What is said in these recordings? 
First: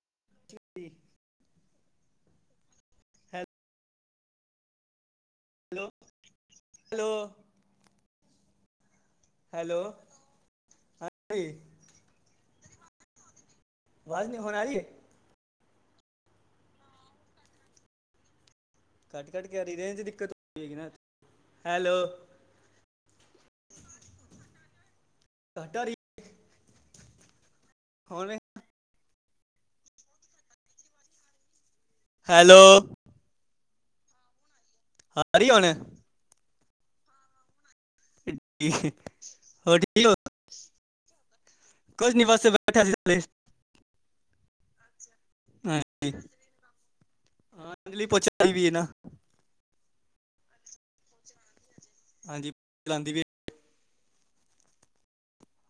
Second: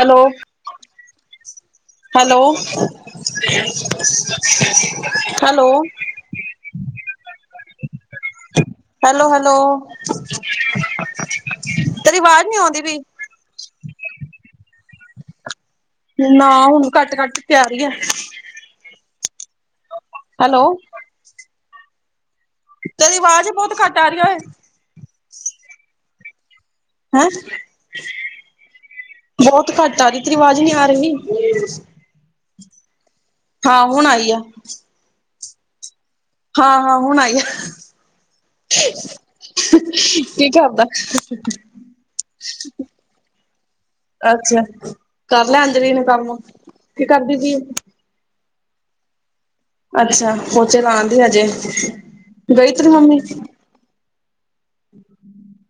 Hello. ਚਛੀ [unintelligible] hello [inaudible] hello [inaudible] hello hello hello, [inaudible] ਹਾਂਜੀ ਤੇਰੀ ਅਵਾਜ਼ ਨੀ ਆਉਂਦੀ ਪਈ। ਆਵਾਜ਼ ਨਹੀਂ ਹੋਣ ਆ ਰਹੀ ਏ ਨਾ ਹੁਣ ਘੱਟ ਘੱਟ ਕੇ ਆਰੀ ਹੈ। ਘੱਟ ਘੱਟ ਕੇ ਆਰੀ ਰੇਂਜ ਦਿੱਕਤ ਹੋ ਹੈਲੋ, ਹੈਗੀ ਨਾ, ਹੈਲੋ। ਤੇਰੀ ਆਵਾਜ਼ ਬਹੁਤ ਘੱਟ ਆ ਰੀ ਔ ਏ। ਘੱਟ ਆਰੀ। ਹੈਂ। ਹੁਣ ਬਹੁਤ ਘੱਟ ਆ ਰਹੀ ਤੇਰੀ ਆਵਾਜ਼ ਨਹੀਂ ਆ ਰਹੀ [unintelligible] ਹੈਲੋ। ਹਾਂ ਹੁਣ ਆਈ ਆ। ਹਾਂ ਆਰੳ ਹੁਣ। ਹਾਂ ਹਾਂ ਹੁਣ ਆਈ ਆ ਹਹਹਂ। ਹੋਰ ਕੀ ਕਰਦਾ। ਕਝ ਨਿਵਾਸ ਸ ਬੈਠ। ਅੱਛਾ। ਕਰ ਲਿਆਦੇ ਰਨ ਕੰਮ, ਕੀ ਕਰਦੀ ਸੀ। ਅਜਲੀ ਪਚ ਵੀ ਇਹ ਨਾ। ਅੱਛਾ। ਪੋਚੇ ਲਉਣ ਦੀ ਹਜੇ, ਹਾਂਜੀ ਗਈ ਤਰੀ ਚਲਾਉਂਦੀ ਮੰਮੀ। ਵੀ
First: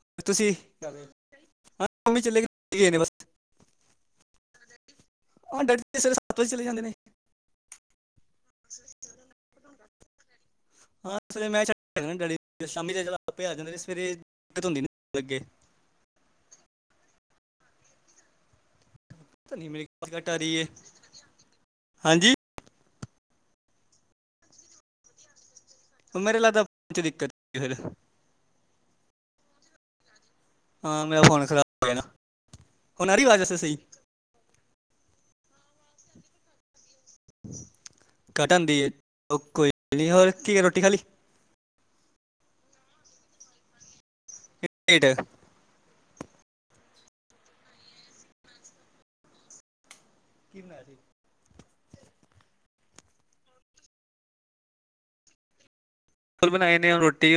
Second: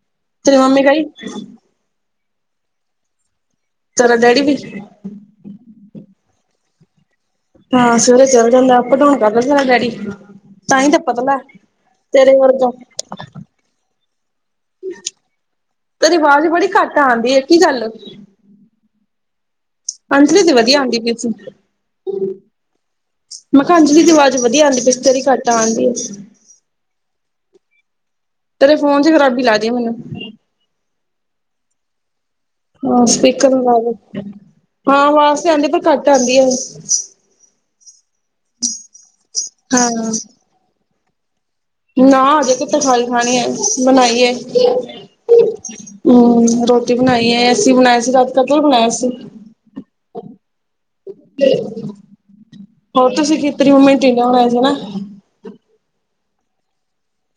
ਹੈ। ਤੁਸੀਂ ਤੁ ਮੰਮੀ ਗਈ। ਹਾਂ ਮੰਮੀ ਚਲੇ ਗਏ ਨੇ ਬਸ। ਤੇਰਾ ਡੈਡੀ ਵੀ। ਹਾਂ, ਸਾਡੇ ਸਵੇਰੇ ਸੱਤ ਵਜੇ ਚਲੇ ਜਾਂਦੇ ਨੇ। ਹਾਂ, ਸਵੇਰੇ ਚਲ ਜਾਂਦਾ ਅਪ-ਡਉਣ ਕਰਦਾ ਸਾ ਡੈਡੀ। ਤਾਂ ਹੀ ਤਾਂ ਹਾਂ ਪਤਲਾ ਵੇ ਮੈਂ ਛੱਡ ਆਡ, ਤੇਰੇ ਵਰਗਾ ਸ਼ਾਮੀ ਚ' ਆਪੇ ਆ ਜਾਂਦਾ, ਤੇ ਸਵੇਰੇ ਦਿੱਕਤ ਹੁੰਦੀ ਲੱਗੇ। ਤੇ ਵਾਜ਼ ਬੜੀ ਘੱਟ ਆਉਂਦੀ ਹੈ ਕੀ ਗੱਲ। ਨੀ ਮੇਮੀ। ਅੰਜਲੀ ਤੇ ਵਧੀਆ ਆਉਂਦੀ। ਹਾਂਜੀ ਮੈ ਆਖਾਯ ਅੰਜਲੀ ਦੀ ਆਵਾਜ਼ ਵਧੀਆ ਆਉਂਦੀ ਪੈਈ ਸੀ, ਤੇਰੀ ਘਟ ਆਉਂਦੀ ਹੈ। ਮੇਰੇ ਲੱਗਦਾ, ਦਿੱਕਤ ਫਿਰ। ਤੇਰੇ ਫੋਨ ਚ' ਖਰਾਬੀ ਲਾਦੀ ਮੈਨੂੰ। ਹਾਂ, ਮੇਰਾ ਫੋਨ ਖਰਾਬ ਹੋ ਗਿਆ ਨਾ। ਹਾਂ, ਹੁਣ ਆ ਰਹੀ ਆਵਾਜ਼ ਸਪੀਕਰ ਵੈਸੇ ਸਹੀ ਲਾਵਲੋ, ਹਾਂ, ਆਵਾਜ਼ ਤੇ ਆਉਂਦੀ, ਪਰ ਘੱਟ ਆਉਂਦੀ ਆ। ਘੱਟ ਆਂਦੀ ਹੈ, ਕੋਈ ਹਾਂ ਹੋਰ ਕੀ ਹੈ ਰੋਟੀ ਖਾ ਲੀ। ਨਾ, ਅੱਜੇ ਕੇਤ ਖਾ ਖਾਣੀ ਹੈ, ਬਣਾਈਏ। ਲੇਟ ਹਮ ਰੋਟੀ ਬਣਾਈ ਹੈ ਏ, ਅਸੀਂ ਬਣਾਇਆ ਸੀ ਰਾਤ ਕਦੂ ਬਣਾਇਆ ਸੀ। ਕੀ ਬਨਾਆ ਜੇ। ਹੋਰ ਤੁਸੀਂ ਖਤਰੀ ਮੰਮਮੀਟੀਨ ਹੋਣਾਏ ਸੀ ਨਾ। ਬਣਾਏ ਨੇ ਰੋਟੀ,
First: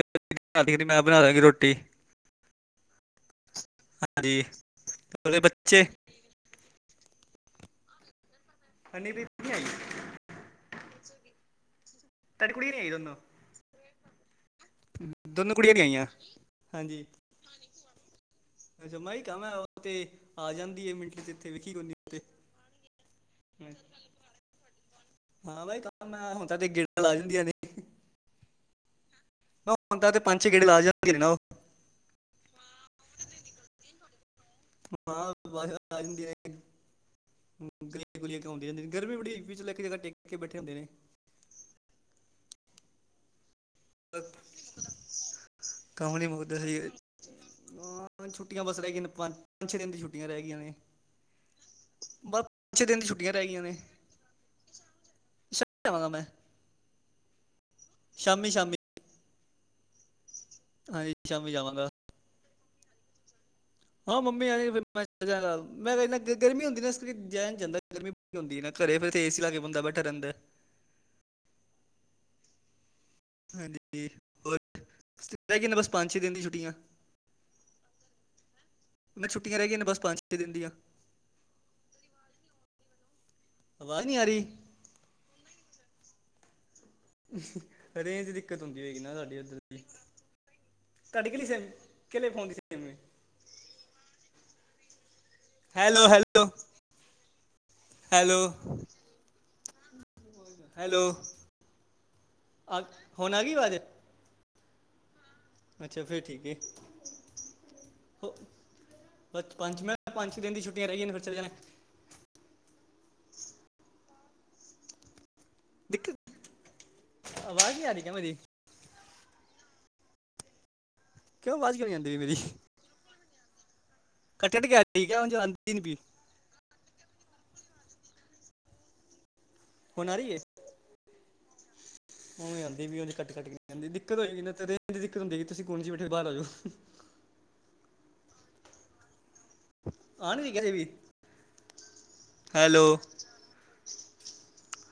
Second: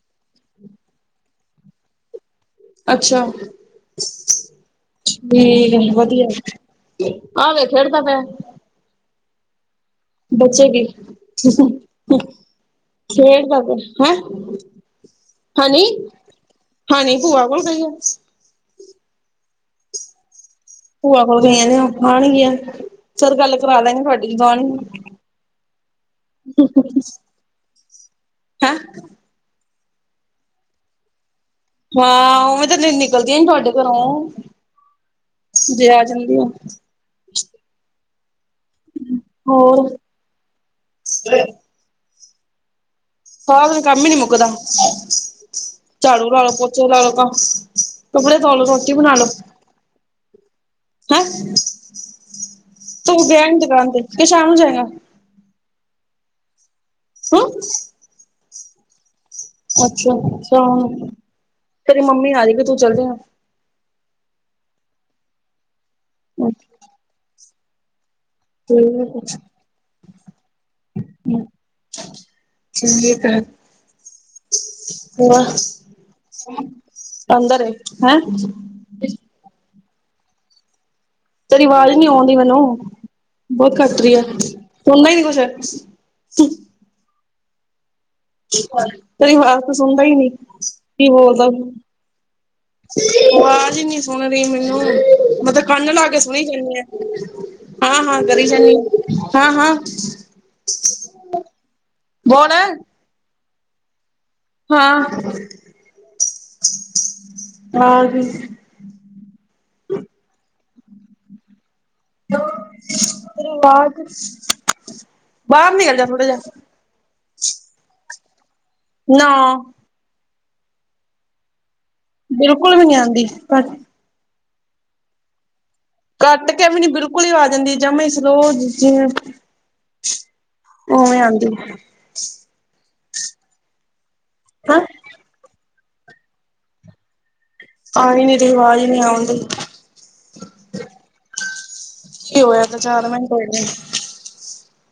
ਮੈਂ ਬਣਾ ਦਾਂਗੀ ਰੋਟੀ। ਅੱਛਾ। ਹਾਂਜੀ ਤੁਹਾਡੇ ਠੀਕ ਬੱਚੇ ਹੈ, ਵਧੀਆ। ਹਵੇ ਖੇਡਦਾ ਪੈ। ਹਨ ਰ [unintelligible] ਬਚੇਗੀ, ਤੁਹਾਡੀ ਕੁੜੀ ਨਹੀਂ ਆਈ ਦੋਨੋਂ ਖੇਡਦਾ ਪੈਹਾ ਹੈਂ। ਦੋਨੋਂ ਕੁੜੀਆਂ ਨਹੀਂ ਹਾਨੀ, ਆਈਆਂ ਹਾਨੀ ਭੂਆ ਕੋਲ ਗਈ ਆ। ਜਮਾ ਹੀ ਕੰਮ ਹੈ ਉਹ ਤੇ, ਆ ਜਾਣ। ਭੂਆ ਹੋ ਗਈਆਂ ਨੇ, ਆਣਗੀਆਂ ਫੇਰ ਗੱਲ ਕਰਾ ਦਿਆਂਗੇ ਤੁਹਾਡੀ, ਜਦੋਂ ਆਣੀ ਹਾਂ ਬਾਈ, ਮੈਂ ਹੁਣ ਤਾਂ ਤੇ ਗੇੜਾ ਲਾ ਜਾਂਦੀਆਂ ਨੇ। ਹੈਂ। ਹੰਦਾ ਤੇ ਪੰਜ-ਛੇ ਗੇੜੇ ਲਾ ਜਾਂਨੇ ਨਾ ਉਹ। ਹਾਂ, ਉਵੇਂ ਤੇ ਨਿਕਲਦੀ ਆ ਨ ਤੁਹਾਡੇ ਘਰੋਂ, ਹਾਂ ਬਸ ਜੇ ਆ ਜਾਂਦੀਆਂ ਜਾਂਦੀ ਆ। ਨੇ ਗਲੀਆਂ- ਗਲੀਆਂ ਕੇ ਆਉਦੀ ਹੰਦੀ ਗਰਮੀ ਬੜੀ ਵੀ ਚ' ਲੈ ਕੇ ਹੋਰ ਜਗ੍ਹਾ ਟੇਕ ਕੇ ਬੈਠੇ ਹੁੰਦੇ ਨੇ। ਹੋ ਕੰਮ ਹੀ ਨੀ ਮੁੱਕਦਾ। ਕੰਮ ਝਾੜੂ ਨਹੀਂ ਲਾ ਲੋ, ਮੁੱਕਦਾ ਸਹੀ ਪੋਚੇ ਲਾ ਲੋ, ਤਾਂ ਹਾਂ, ਕੱਪੜੇ ਪਾ ਛੁੱਟੀਆਂ ਲੋ, ਬਸ ਰਹਿ ਰੋਟੀ ਗਈਆਂ ਨੇ ਬਣਾ ਲਾ ਲੋ। ਪੰਜ ਪੰਜ- ਛੇ ਦਿਨ ਦੀ ਛੁੱਟੀਆਂ ਰਹਿਈਆਂ ਨੇ। ਹੈਂ ਬਸ ਛੇ ਦਿਨ ਦੀ ਤੂੰ ਛੁੱਟੀਆਂ ਗਿਆ ਰਹਿ ਨੀ ਗਈਆਂ ਨੇ। ਦੁਕਾਨ ਤੇ ਕਿ ਸ਼ਾਮ ਨੂੰ ਜਾਏਗਾ ਵਾਂ ਮੈਂ। ਸੁਣਸ਼। ਸ਼ਾਮੀ- ਸ਼ਾਮੀ। ਅੱਛਾ- ਅੱਛਾ ਹਾਂਜੀ ਸ਼ਾਮੀ ਜਾਵਾਂਗਾ ਤੇਰੀ ਮੰਮੀ ਆ ਜਾਗੀ, ਤੂੰ ਚੱਲਜੇਗਾ। ਹਾਂ, ਮੰਮੀ ਮੈਂ, ਆਜੇਗੀ ਤੇ ਮੈਂ ਚੱਲ ਗਾ, ਗਰਮੀ ਹੁੰਦੀ ਨਾ ਜਾ ਨ ਜਾਂਦਾ। ਗਰਮੀ ਹੁੰਦੀ ਨਾ। ਘਰੇ ਫਿਰ ਏ ਸੀ ਲਾ ਕੇ ਬੈਠਾ ਰਹਿੰਦਾ। ਹਮ [inaudible] ਚਾਲਿਐ ਘਰ। ਹਾਂਜੀ। ਹੋਰ ਹੋ ਰਹਿ ਗਈਆਂ ਨੇ ਬਸ ਪੰਜ ਛੇ ਦਿਨ ਦੀ ਛੁੱਟੀਆਂ ਪੰੰਦਰੇ ਹੈਂ [unintelligible] ਮੈਨੂੰ ਛੱਟੀਆਂ ਰ ਗਈ ਨੇ ਬ ਪੰਜ ਛੇ ਦਿਨ ਦੀਆਂ। ਤੇਰੀਵਾਜ਼ ਹੀ ਨਹੀਂ ਆਉਣ ਦੀ ਮੈਨੂੰ ਬਹੁਤ ਘੱਟ ਆਵਾਜ਼ ਰਹੀ ਨਹੀਂ ਹੈ। ਆ ਫਦਾਈ ਨ ਕੁ ਸਰ ਰੇਂਜ ਦਿੱਕਤ ਹੁੰਦੀ ਹੋਏਗੀ ਨਾ ਤੇਰੀ ਸਾਡੀ ਉੱਧਰ ਆਵਾਜ਼ ਤਾਂ ਸੁਣਦਾ ਹੀ ਨੀ ਕੀ ਬੋਲਦਾ। ਕਿਲੇ ਫਉਦੀ ਸੀ [unintelligible] ਆਵਾਜ਼ ਇਨੀ ਸੁਣ ਰਹੀ ਮੈਨੂੰ ਮਤਲਬ ਕੰਨ ਲਾ ਹੈਲੋ ਕੇ ਸੁਣੀ ਹੈਲੋ ਜਾਂਦੇ ਆ। ਹਾਂ, ਹਾਂ ਹੈਲੋ ਕਰੀ ਜਾਂਦੀ ਹਾਂ, ਹਾਂ ਹੈਲੋ ਬੋਣ। ਹੋਨ ਆ ਗੀ ਵਾਜ਼। ਹਾਂ। ਅੱਛਾ ਫਿਰ ਠੀਕ ਹੈ ਹਾਂ ਹੋ ਤੇਰੀ ਬ ਪੰਜ ਮੈਂ ਪੰਜ ਛੇੇ ਦਿਨ ਦੀ ਛੁੱਟਟੀਆਂ ਰਹਿ ਗਈਆਂ ਨੇ ਫਿਰ ਚਲੇ ਜਾਣੇ। [unintelligible] ਪਾਰਕ ਬਾਹਰ ਨੀਕਲ ਜਾ ਥੋੜਾ ਦਿੱਕਤ ਜਿਹਾ। ਆਵਾਜ਼ ਨਹੀਂ ਆ ਰਹੀ ਕਿ ਮੇਰੀ ਨੌ। ਕਿਉ ਵਜ਼ ਗ ਜਾਂਦੀ [unintelligible] ਬਿਲਕੁਲ ਵੀ ਨੀ ਆਉਂਦੀ ਕਾ ਕੱਠੇ ਢਕ ਠੀਕ ਆ ਹੁਣ ਜਾਂਦੀ ਨੀ ਪਈ। ਕੱਟ ਕੇ ਵੀ ਨੀ ਬਿਲਕੁਲ ਹੀ ਆ ਜਾਂਦੀ ਜਮ ਸਲੋ। ਹੋਣਾ ਹੀ ਹੈ ਉਵੇਂ ਆਉਂਦੀ ਉ ਆਉਂਦੀ ਵੀ ਉਹ ਕੱਟ, ਕੱਟਂ ਦਿੱਕਤ ਹੋਏਗੀ ਰੇਜ ਦੀ ਆ ਦਿੱਕਤ ਹੁੰਦੀਗੀ ਤੁਸੀਂ ਕੋਣੇ ਚ ਬੈਠੇ ਬਾਹਰ ਆ ਜਾਓ। ਆ ਨੀ ਰਹੀ ਆਵਾਜ਼ ਨਹੀਂ ਆਉਣਦੀ। ਆ ਨਿ ਰਹੀ ਹਜੇ ਵੀ ਕੀ ਹੋਇਆ ਤਾਂ ਹੈਲੋ। ਚਾਰ ਮਿੰਟ ਹੋਏ ਨੇ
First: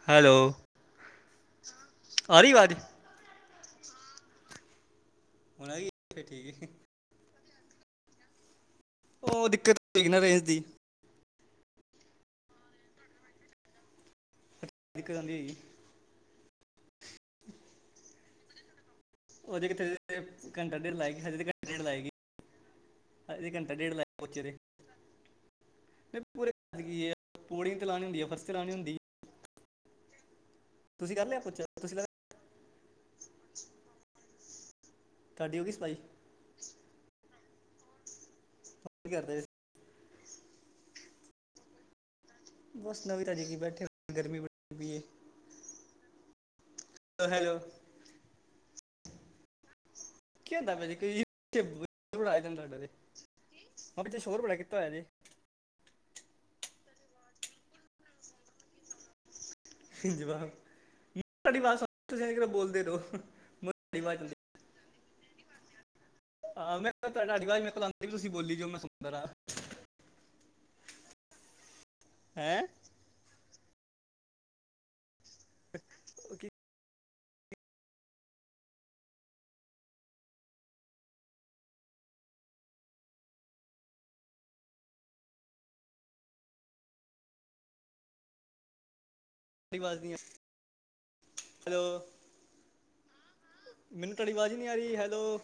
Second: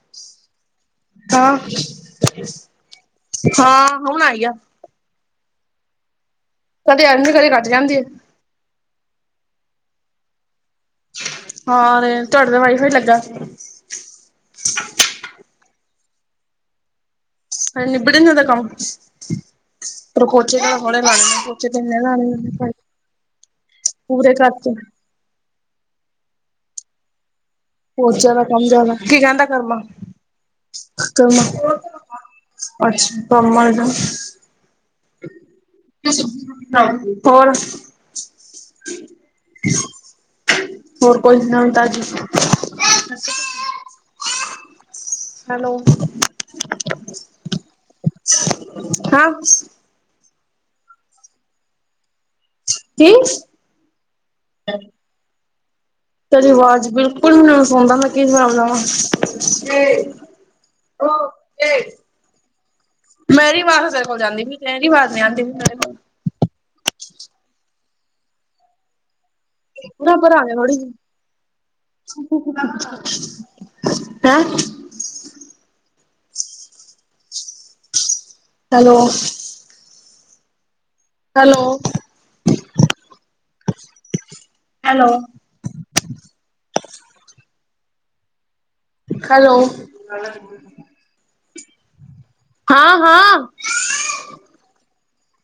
ਹੈਲੋ। ਹਾਂ, ਆ ਰਹੀ ਆਵਾਜ਼ ਹੁਣ ਹਾਂ ਹੁਣ ਆਈ ਆ। ਹੋਣਾ ਵੀ ਫਿਰ ਠੀਕ ਹੈ ਕਦੇ ਆਉਂਦੀ ਕਦੇ ਕੱਟ ਜਾਂਦੀ ਆ। ਉਹ ਦਿੱਕਤ ਹੋਏਗੀ ਨਾ ਰੇਂਜ ਦੀ। ਹਾਂ ਤੁਹਾਡੇ ਤੇ ਵਾਾਈ ਫਾਈ ਚਲਦਾ। ਕ ਜਾਂਉਦੀ ਹੈ ਜੀ [inaudible] ਹਾਂ ਨਿ ਬੜਨਦਾ ਕਮ ਉਹਦੇ ਕਿਥੇ ਪਰ ਪੋਚੇ ਤਾ ਘੰਟਾ ਡੇਢ ਹੁਣੇ ਲਾਏਗੀ ਲਾਣੇ ਨੇ ਪੋਚੇ ਤੇ ਹੁਣੇ ਲਾਣੇੇ ਪਰ ਇੱਕ ਘੰਟਾ ਡੇਢ ਲੱਖ ਹੋਚੀ। ਪੂਰੇਦਗੀ ਪੌੜੀ ਤੇਤੇ ਲਉਣੀ ਹੁੰਦੀ ਹੈ ਪੋਚਿਆਂ ਦਾ ਫਰਸੇ ਕੰਮ ਜ਼ਿਆਦਾ ਲਉੀੁੰਦੀ ਕੀ ਕਹਿੰਦਾ ਕਰਮਾ, ਤੁਸੀਂ ਕਰ ਲਿਆ ਪੋਚਾ ਕਰਮਾ ਤੁਸੀਂ ਲਾ ਅੱਛਾ [unintelligible] ਤੁਹਾਡੀ ਹੋ ਗਈ ਸਫਾਈ ਹੋਰ। ਕੀ ਕਰਦੇ। ਹੋਰ ਕੋਈ ਸੁਣਾ ਤਾਜ। ਬਸ ਨਵੀ ਤਾਜੀ ਕੀ ਬੈਠੇ ਹੋਏ ਗਰਮੀ ਬੜੀ ਹੋਈ ਦੀ ਏ। ਹੈਲੋ ਹੈ ਹੈਲੋ ਹਾਂ। ਕੀ ਹੁੰਦਾ ਪਿਆ ਜੇ ਕੋਈ [unintelligible] ਕਿ ਕੀ ਪਿੱਛੇ ਸ਼ੋਰ ਬੜਾ ਕੀਤਾ ਹੋਇਆ ਜੇ। ਤੇਰੀ ਆਵਾਜ਼ ਬਿਲਕੁਲ ਵੀ ਨਹੀਂ ਸੁਣਦਾ ਮੈਂ ਕੀ ਹਬ ਲਵਾਂ ਤੇ ਜਵਾਬ ਮੈਂ ਉਹ ਤੁਹਾਡੀ ਤੇ ਆਵਾਜ਼ ਸੁਣ- ਤੁਸੀਂ ਇਹ ਕਿਹੜਾ ਬੋਲਦੇ ਰਹੋ ਮੈਂਰੀ ਮੈਂ ਆਵਾਜ ਤੁਹਾਡੀ ਤੇਰੇ ਕੋਲ ਆਵਾਜ਼ ਹੁੰਦੀ ਜਾਂਦੀ ਪੀ। ਤੇਰੀ ਅਵਾਜ ਨੀ ਆਂਦੀ ਪਈ ਮਾੜੀ, ਮਾੜੀ ਆ ਮੈਂ ਕਿਹਾ ਤੁਹਾਡੀ ਅਵਾਜ ਵਾ ਮੇਰੇ ਕੋਲ ਆਂਦੀ ਵੀ ਤੁਸੀਂ ਬੋਲੀ ਜੋ ਮੈਂ ਸੁਣਦਾ ਰਾ। ਊਰਾ ਪਰਾ ਹੋ ਜਾ ਥੋੜੀ ਜੀ। ਹੈ [unintelligible] ਕੀ ਹੇਲੋ। Hello hello. ਹੈਲੋ [unintelligible] ਵਾਜ਼ ਨੀ ਏ ਹੈਲੋ। ਹਾਂ-ਹਾਂ ਮੈਨੂੰ ਤੁਹਾਡੀ ਆਵਾਜ਼ ਹੀ ਨਹੀਂ ਆ ਰਹੀ ਹੈਲੋ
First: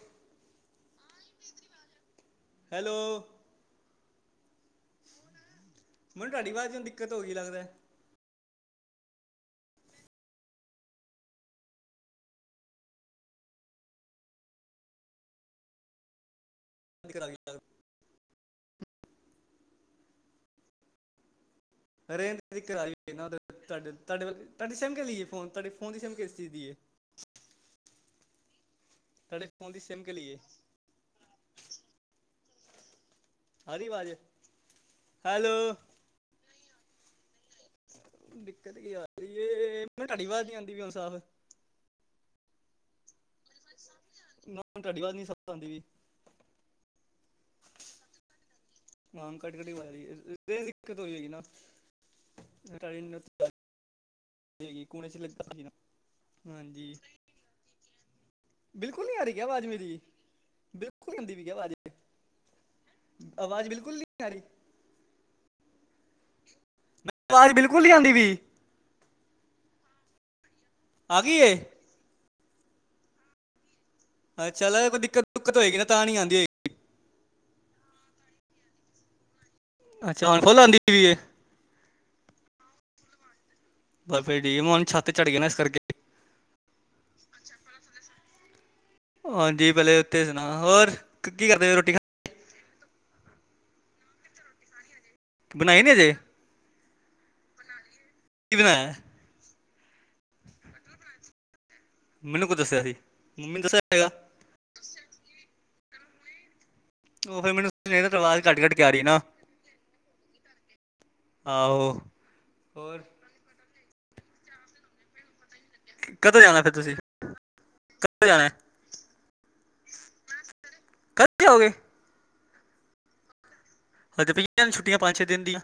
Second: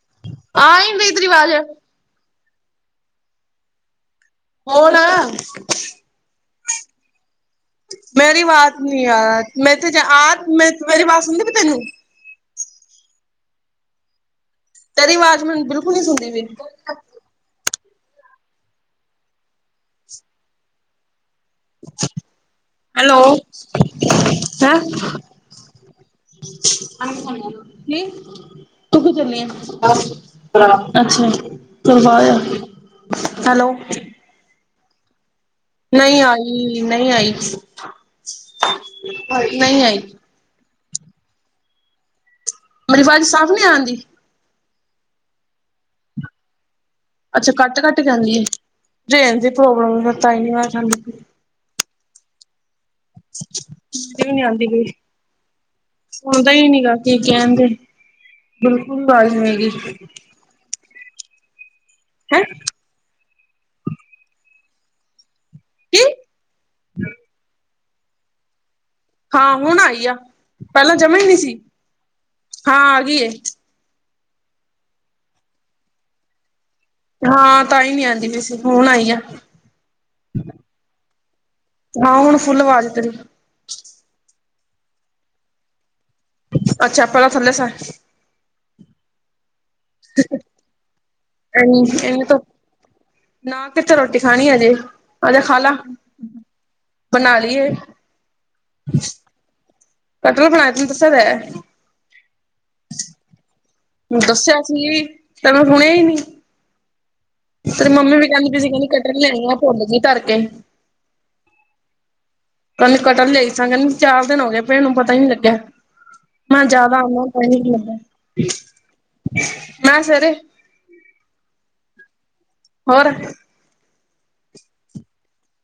ਆਈ ਵੀ ਤੇਰੀ ਅਵਾਜ਼। ਹੈਲੋ ਬੋਲ। ਮੈਨੂੰ ਤੁਹਾਡੀ ਆਵਾਜ਼ ਨੂੰ ਦਿੱਕਤ ਹੋ ਗਈ ਲੱਗਦਾ ਮੇਰੀ ਆਵਾਜ਼ ਨੀ ਯਾਰ ਮੈਂ ਤੇ ਆ ਮੈਂ ਮੇਰੀ ਆਵਾਜ਼ ਸੁਣਦੀ ਪਈ ਤੈਨੂੰ? ਤੇਰੀ ਆਵਾਜ਼ ਮੈਨੂੰ ਬਿਲਕੁਲ ਨੀ ਸੁਣਦੀ ਪੀ। [unintelligible] [unintelligible] ਕਰ ਹੈਲੋ ਤੁਹਾਡੇ, ਤੁਹਾਡੇ ਤੁਹਾਡੀ ਹੈਂ। ਸਿਮ ਕੇ ਲਈਏ ਫੋਨ ਤੁਹਾਡੇ ਫੋਨ ਦੀ ਸਮਿਮ ਕਿਸ ਚੀਜ਼ ਦੀ ਹੈ। [unintelligible] ਤੁਹਾਡੇ ਫੋਨ ਦੀ ਅੱਛਾ ਸਿਮ ਕੇ ਲਈ ਜੀ [unintelligible] ਆਰੀ ਵਾਜ, ਹੈਲੋ। ਨਹੀਂ ਆਈ-ਨਹੀਂ ਆਈ। ਦਿੱਕਤ ਏ ਆ ਰੀਏ ਨਹੀਂ ਆਈ ਮੈਨੂੰ ਤੁਹਾਡੀ ਆਵਾਜ਼ ਨੀ ਆਦੀ ਪਈ ਹੁਣ ਸਾਫ਼। ਮੇਰੀ ਆਵਾਜ਼ ਸਾਫ਼ ਨਈਂ ਆਉਂਦੀ। ਨਾ ਤੁਹਾਡੀ ਆਵਾਜ਼ ਨੀ ਸਮ ਆਉਂਦੀ ਪੀ। ਅੱਛਾ ਕਟ-ਕਟ ਆਂਦੀ ਐ। ਹਾਂ ਕੱਟ-ਕੱਟ ਦੀ ਵਾਜ਼ ਆਜੇਗੀ ਵੇ ਦਿੱਕਤ ਆਂਦੀ ਪਈ ਹੋਈ ਹੈਗੀ ਨਾ [unintelligible] ਵੀ ਨੀ ਆਉਂਦੀ ਜਾਏਗੀ ਪਈ, ਕੋਨੇ 'ਚ ਲੱਗਾ ਸੀ ਨਾ ਸੁਣਦਾ ਹੀ ਹਾਂਜੀ ਨਾ ਕੀ ਕਹਿੰਦੇ ਬਿਲਕੁਲ ਨਹੀਂ ਆ ਰਹੀ ਆਵਾਜ਼ ਕਿਆ ਨੀ ਹੈਗੀ। ਮੇਰੀ [unintelligible] [unintelligible] ਆਵਾਜ਼ ਬਿਲਕੁਲ ਨੀ ਆ ਰੀ। ਕੀ ਮ ਆਵਾਜ਼ ਬਿਲਕੁਲ ਨੀ ਆਉਂਦੀ ਪੀ? ਹਾਂ ਹੁਣ ਆਈ ਆ, ਪਹਿਲਾਂ ਆ ਜਮਣ ਨੀ ਗਈ ਏ ਸੀ, ਹਾਂ ਆ ਗੀ ਏ। ਅ ਚੱਲ ਕੋਈ ਦਿੱਕਤਕਤ ਹੋਏਗੀ ਨਾ ਤਾਂ ਨੀ ਆਂਦੀ ਹੋਈ। ਹਾਂ ਤਾਂ ਹੀ ਨੀ ਆਉਂਦੀ ਪੀ ਸੀ ਹੁਣ ਆਈ ਆ। ਅੱਛਾ ਹੁਣ ਫੁੱਲ ਆਉਂਦੀ ਪਈ ਏ। ਹਾਂ ਹੁਣ ਫੁੱਲ ਆਵਾਜ਼ ਤੇਰੀ। ਪਰ ਫੇਰ ਠੀਕ ਮੈ ਛੱਤ ਚੜ੍ਹ ਗਿਆ ਨਾ ਇਸ ਕਰਕੇ। ਅੱਛਾ ਪਹਿਲਾਂ ਥੱਲੇ ਸਾ [unintelligible] ਹਾਂਜੀ। ਪਹਿਲੇ ਉੱਥੇ ਸੁਣਾ ਹੋਰ ਕੀ ਕਰਦੇ ਨੇ ਰੋਟੀ ਖਾ ਇਹਨੇ ਤੋਂ ਨਾ ਕਿਥੇ ਰੋਟੀ ਖਾਣੀ ਹਜੇ ਆਜਾ ਖਾ ਲਾ। ਬਣਾਈ ਨੀ ਅਜੇ ਕੀ ਬਣਾ ਲੀ ਏ ਬਣਾਇਆ? ਕਟਲ ਬਣਾਇਆ ਤੈਨੂੰ ਦਸਿਆ ਤੇ ਹੈ। ਮੈਨੂੰ ਕੁਝ ਦੱਸਿਆ ਸੀ, ਮੰਮੀ ਦੱਸਿਆ ਹੋਏਗਾ। ਦੱਸਿਆ ਸੀ ਤੈਨੂੰ ਸੁਣਿਆ ਹੀ ਨੀ। ਉਹੀ ਫੇਰ ਮੈਨੂੰ [inaudible] ਆਵਾਜ਼ ਕਹਿੰਦੀ ਪਈ ਸੀ ਕੱਟ-ਕੱਟ ਕੇ ਕਹਿੰਦੀ ਆ ਰਹੀ ਏ ਨਾ। ਕਟਰ ਲਿਆਈ ਆ ਭੁੱਲ ਗਈ ਧਰ ਕੇ ਆਹੋ। ਕੱਲ ਹੋਰ ਕਟਹੱਲ ਲਿਆਈ ਸਾ ਕਹਿੰਦੀ ਚਾਰ ਦਿਨ ਹੋ ਗਏ ਭੈਣ ਨੂੰ ਪਤਾ ਹੀ ਨੀ ਲੱਗਿਆ। ਕਦੋਂ ਜਾਣਾ ਮੈਂ ਫਿਰ ਤੁਸੀਂ ਜਾਦਾ ਆਉਦਾ ਟਾਈਮ ਨੀ ਲਗਾ, ਕਦੋਂ ਜਾਣਾ ਮੈਂ ਸਵੇਰੇ ਕਦ ਜਾਓਗੇ? ਹੋਰ। ਸਾਡੇ ਪਈ ਦੀਆ ਨ ਛੁੱਟੀਆਂ ਪੰਜ ਛੇ ਦਿਨ ਦੀਆ।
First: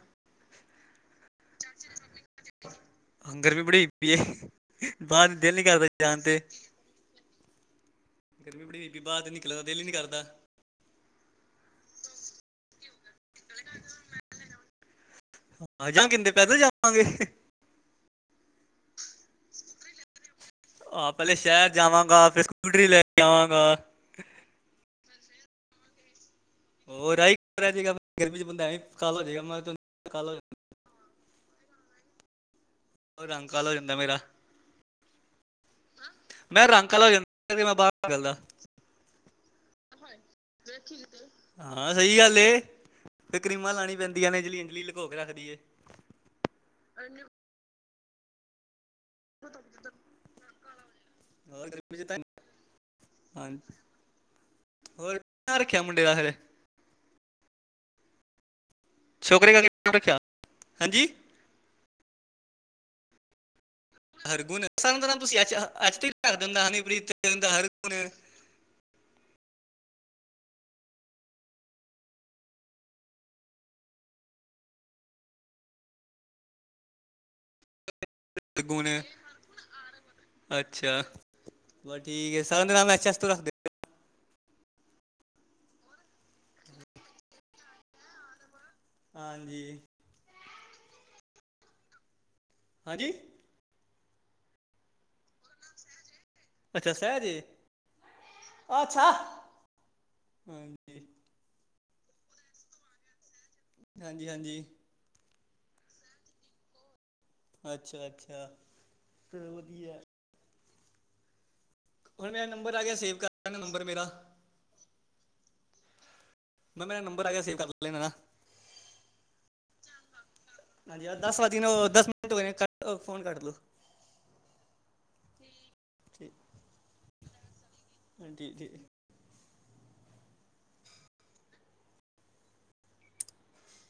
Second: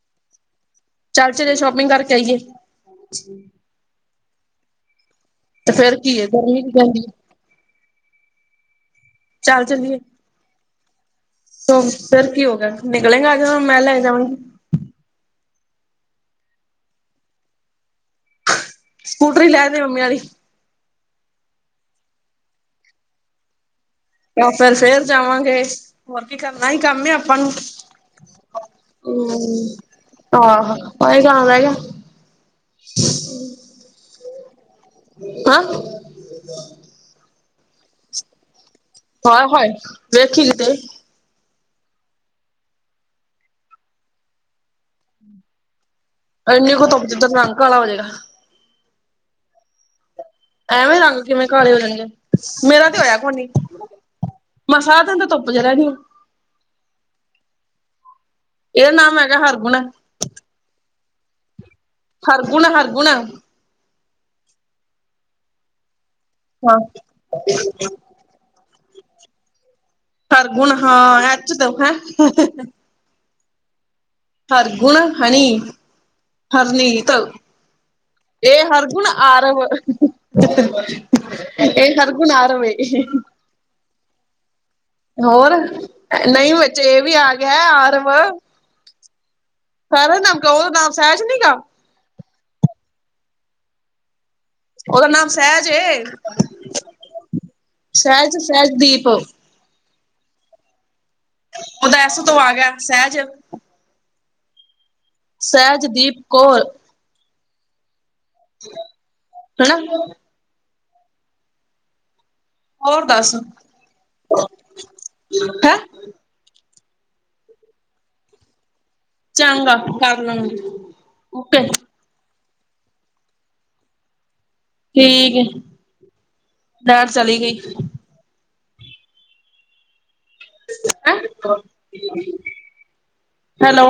ਚੱਲ ਚਲੀਏ ਸ਼ੋਪਿੰਗ ਕਰਕੇ ਆਈਏ। ਹੰਗਰ ਵੀ ਬੜੀ ਹੈ ਬਾਅਰ ਦਿਲ ਨੀ ਤੇ ਕਰਦਾ ਫੇਰ ਜਾਣ ਕੀ ਹੈ ਤੇ ਗਰਮੀ [unintelligible] ਗਰਮੀ ਬੜੀ ਹੋਈ ਪਈ ਬਾਰ ਨਿਕਲਨ ਦਾ ਚੱਲ ਦਿਲ ਈ ਨਈ ਚਲੀਏ ਕਰਦਾ। ਫਿਰ ਕੀ ਹੋਗਾ ਨਿਕਲੇਗਾ ਆਜ ਮਹਿਲਾ ਆ ਜਾਵਾਂਗੇ। ਹਾਂ ਜਾਂ ਕਿੰਨਦੇ ਪੈਦਲ ਜਾਵਾਂਗੇ। ਸਕੂਟਰੀ ਲੈਂਦੇ ਮੰਮੀ ਵਾਲ਼ੀ। ਆਹ ਪਹਿਲੇ ਸ਼ਹਿਰ ਜਾਵਾਂਗਾ ਫਿਰ ਸਕੂਟਰੀ ਲੈ ਕੇ ਆਵਾਂਗਾ। ਤਾਂ ਹੁਣ ਫਿਰ ਫੇਰ ਜਾਵਾਂਗੇ। ਹੋਰ ਕੀ ਕਰਨਾ ਆਹੀ ਕੰਮ ਹੋਰ ਆਈ ਆਪਾਂ ਨੂੰ ਰਹਿ ਜਾਏਗਾ ਗਰਮੀ ਚ ਬੰਦਾ ਐਵੇਂ ਕਾਲ ਹੋ ਜਾਏਗਾ ਮੈਂ ਤਾਂ ਹੂੰ। ਕਾਲ ਹੋ ਆਹਾ ਇਹੀ ਕੰਮ ਰਹਿ ਗਿਆ। ਹੋਰ ਰੰਗ ਕਾਲਾ ਹੋ ਜਾਂਦਾ ਮੇਰਾ। ਹਾਂ। ਮੈਂ ਰੰਗ ਕਾਲਾ ਯਾਜਾਂ ਜੇ ਤਾਂ ਮੈਂ ਬਾਹਰ ਨਿਕਲਦਾ। ਆਏ ਹਾਏ। ਹਾਏ ਵੇਖੀ ਕਿਤੇ ਵੇਖੀ ਕਿਤੇ। ਹਾਂ ਸਹੀ ਗੱਲ ਏ ਤੇ ਕਰੀਮਾਂ ਲਾਉਣੀ ਪੈਂਦੀਆਂ ਨੇ ਇੰਜਲੀ ਇੰਜਲੀ ਲੁਕੋ ਕੇ ਰੱਖਦੀ ਏ। ਇੰਨੀ ਕੁ ਧੁੱਪ 'ਚ ਤੇਰਾ ਰੰਗ ਕਾਲਾ ਹੋ ਜਾਵੇਗਾ। ਬਹੁਤ ਉਹ ਖ਼ਤਰ ਨਾ। [unintelligible] ਐਵੇਂ ਰੰਗ ਕਿਵੇਂ ਕਾਲੇ ਹੋ ਜਾਣਗੇ ਮੇਰਾ ਤੇ ਹੋਇਆ ਕੋਣੀ। ਹਾਂਜੀ ਮੈ ਸਾਰਾ ਦਿਨ ਹੋਰ ਤਾਂ ਤਾਂ ਧੁੱਪ ਕਿਆ ਚ ਰੈ ਰੱਖਿਆ ਨੀ ਆ ਮੁੰਡੇ ਦਾ ਫਿਰ ਇਹਦਾ ਨਾਮ ਹੈਗਾ ਛੋਕਰੇ ਦਾ ਹਰਗੁਣ ਕਿਹੜਾ ਰੱਖਿਆ ਹਾਂਜੀ ਹਰਗੁਣ ਹਰਗੁਣ। ਹਰਗੁਨ ਸ ਦਾ ਨਾਮ ਤੁਸੀਂੱ ਐਚ ਤੋ ਰੱਖ ਦਿੰਦਾ ਹਨੀਪ੍ਰੀਤ ਹਰਗੁਨ [unintelligible] ਹਰਗੁਣ ਹਾਂ ਐਚ ਤੋਂ ਹੈ। ਹਰ ਗੁਣ ਹਨੀ ਹਰ ਨੀਤ ਲ ਇਹ ਹਰ ਹਰਗੁਣ ਗੁਣ ਆਰਵ। ਅੱਛਾ ਇਹ ਬਸ ਹਰਗੁਣ ਠੀਕ ਹੈ ਆਰਵ ਸਰ ਏ। ਦਾ ਨਾਮ ਐਚ ਐਸ ਤੋਂ ਰੱਖ ਦਿਓ ਹੋਰ ਨਹੀਂ ਵਿਚ ਏ ਵੀ ਆ ਗਿਆ ਆਰਵ। ਹਾਂਜੀ। ਦਾ ਨਾਮ ਉਹਦਾ ਨਾਮ ਸਹਿਜ ਨੀ ਗਾ। ਹਾਂਜੀ। ਉਹਦਾ ਨਾਮ ਸਹਿਜ ਏ। ਅੱਛਾ ਸਹਿਜ ਏ ਸਹਿਜ ਸਹਿਜਦੀਪ ਅੱਛਾ ਉਹਦਾ ਹਾਂਜੀ [unintelligible] ਉਹਦਾ ਐਸ ਤੋਂ ਆ ਗਿਆ ਸਹਿਜ। ਹਾਂਜੀ ਹਾਂਜੀ। ਸਹਿਜਦੀਪ ਕੌਰ। ਅੱਛਾ ਅੱਛਾ ਚਲੋ ਹਨਾ ਵਧੀਆ। ਹੁਣ ਮੇਰਾ ਨੰਬਰ ਆ ਗਿਆ ਹੋਰ ਸੇਵ ਕਰ ਲੈਂਣਾ ਨੰਬਰ ਮੇਰਾ। ਹੈ। ਮੈਂ ਮੇਰਾ ਨੰਬਰ ਆ ਗਿਆ ਸੇਵ ਕਰ ਲੈ ਨਾ ਚੰਗਾ ਕਰ ਲੂੰਗੀ ਹਾਂਜੀ ਦਸ ਵਜ ਗਏ ਨਾ ਦਸ ਮਿੰਟ ਹੋਏ ਨਾ ਫੋਨ ਕੱਟ ਲੋ। ਠੀਕ ਠੀਕ ਲੈਟ ਚਲੀ ਗਈ। ਹਾਂਜੀ ਜੀ। ਹੈਲੋ।